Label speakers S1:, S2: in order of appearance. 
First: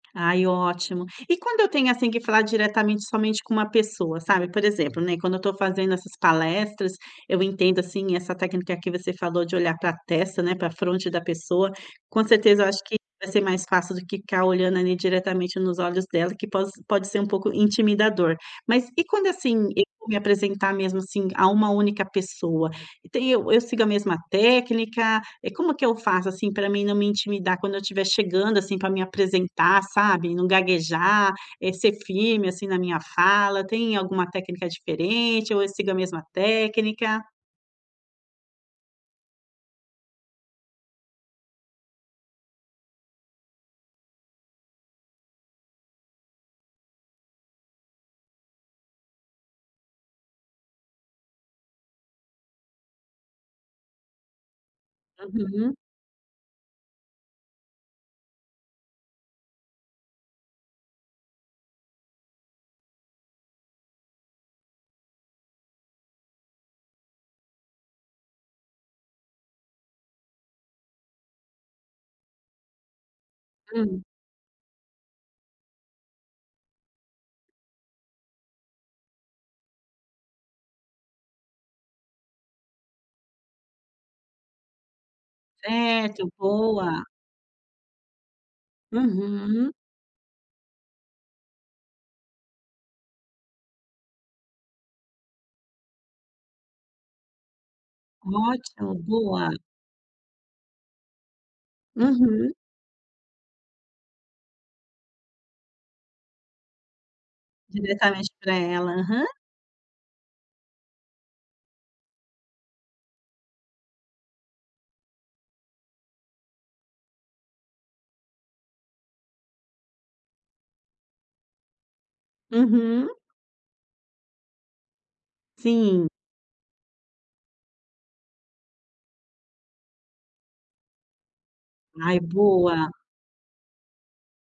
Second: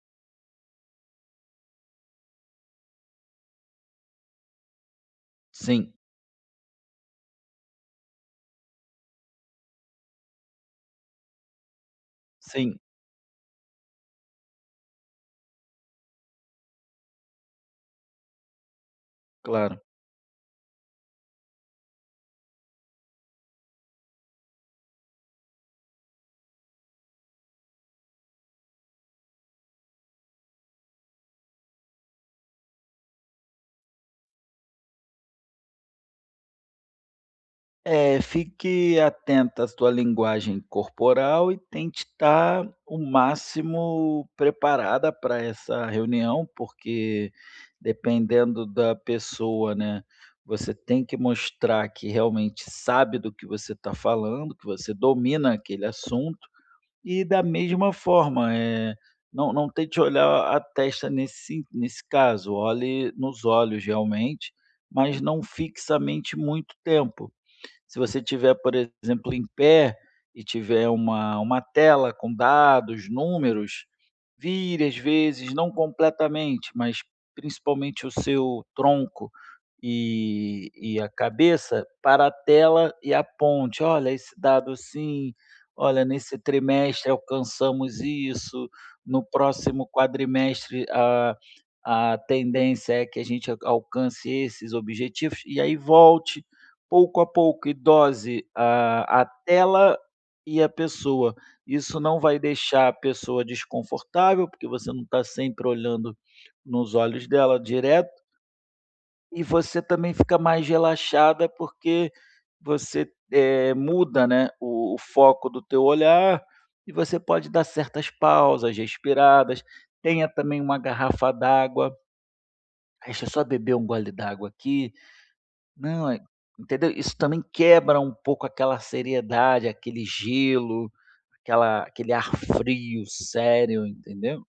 S1: Ai, ótimo. E quando eu tenho, assim, que falar diretamente somente com uma pessoa, sabe? Por exemplo, né, quando eu estou fazendo
S2: Sim.
S1: essas palestras, eu entendo, assim, essa técnica que você falou de olhar pra testa, né, pra fronte da pessoa. Com certeza, eu acho
S2: Sim.
S1: que vai ser mais fácil do que ficar olhando ali diretamente nos olhos dela, que poss pode ser um pouco intimidador. Mas e quando, assim,
S2: Claro.
S1: eu vou me apresentar mesmo, assim, a uma única pessoa? Tem eu eu sigo a mesma técnica? É como que eu faço, assim, pra mim não me intimidar quando eu estiver chegando, assim, pra me apresentar, sabe, não gaguejar, eh, ser firme, assim, na minha fala. Tem alguma técnica diferente ou eu sigo a mesma técnica?
S2: É, fique atenta à sua linguagem corporal e tente estar o máximo preparada pra essa reunião. Porque dependendo da pessoa, né, você tem que mostrar que realmente sabe do que você está falando, que você domina
S1: Uhum.
S2: aquele assunto. E, da mesma forma, eh, não não tente olhar a testa nesse nesse caso. Olhe nos olhos, realmente, mas não fixamente muito tempo. Se você tiver, por exemplo, em pé e tiver uma uma tela com dados, números,
S1: Hum.
S2: vire às vezes, não completamente, mas principalmente o seu tronco e e a cabeça para tela e aponte: “Olha, esse dado assim. Olha,
S1: Certo,
S2: nesse
S1: boa.
S2: trimestre alcançamos isso. No
S1: Uhum.
S2: próximo quadrimestre, a a tendência é que a gente alcance esses objetivos”, e aí volte, pouco a pouco, e dose
S1: Ótimo,
S2: a a
S1: boa.
S2: tela e a pessoa. Isso não vai
S1: Uhum.
S2: deixar a pessoa desconfortável, porque você não está sempre olhando nos olhos dela direto
S1: Diretamente para ela. Aham.
S2: e você também fica mais relaxada, porque você, eh, muda, né, o o foco do teu olhar e você pode dar certas pausas, respiradas. Tenha também uma garrafa d'água
S1: Uhum.
S2: "Deixa só beber um gole d'água aqui.
S1: Sim.
S2: Não, hã", entendeu? Isso também quebra um pouco aquela seriedade, aquele gelo, aquela aquele
S1: Ai,
S2: ar
S1: boa.
S2: frio sério, entendeu?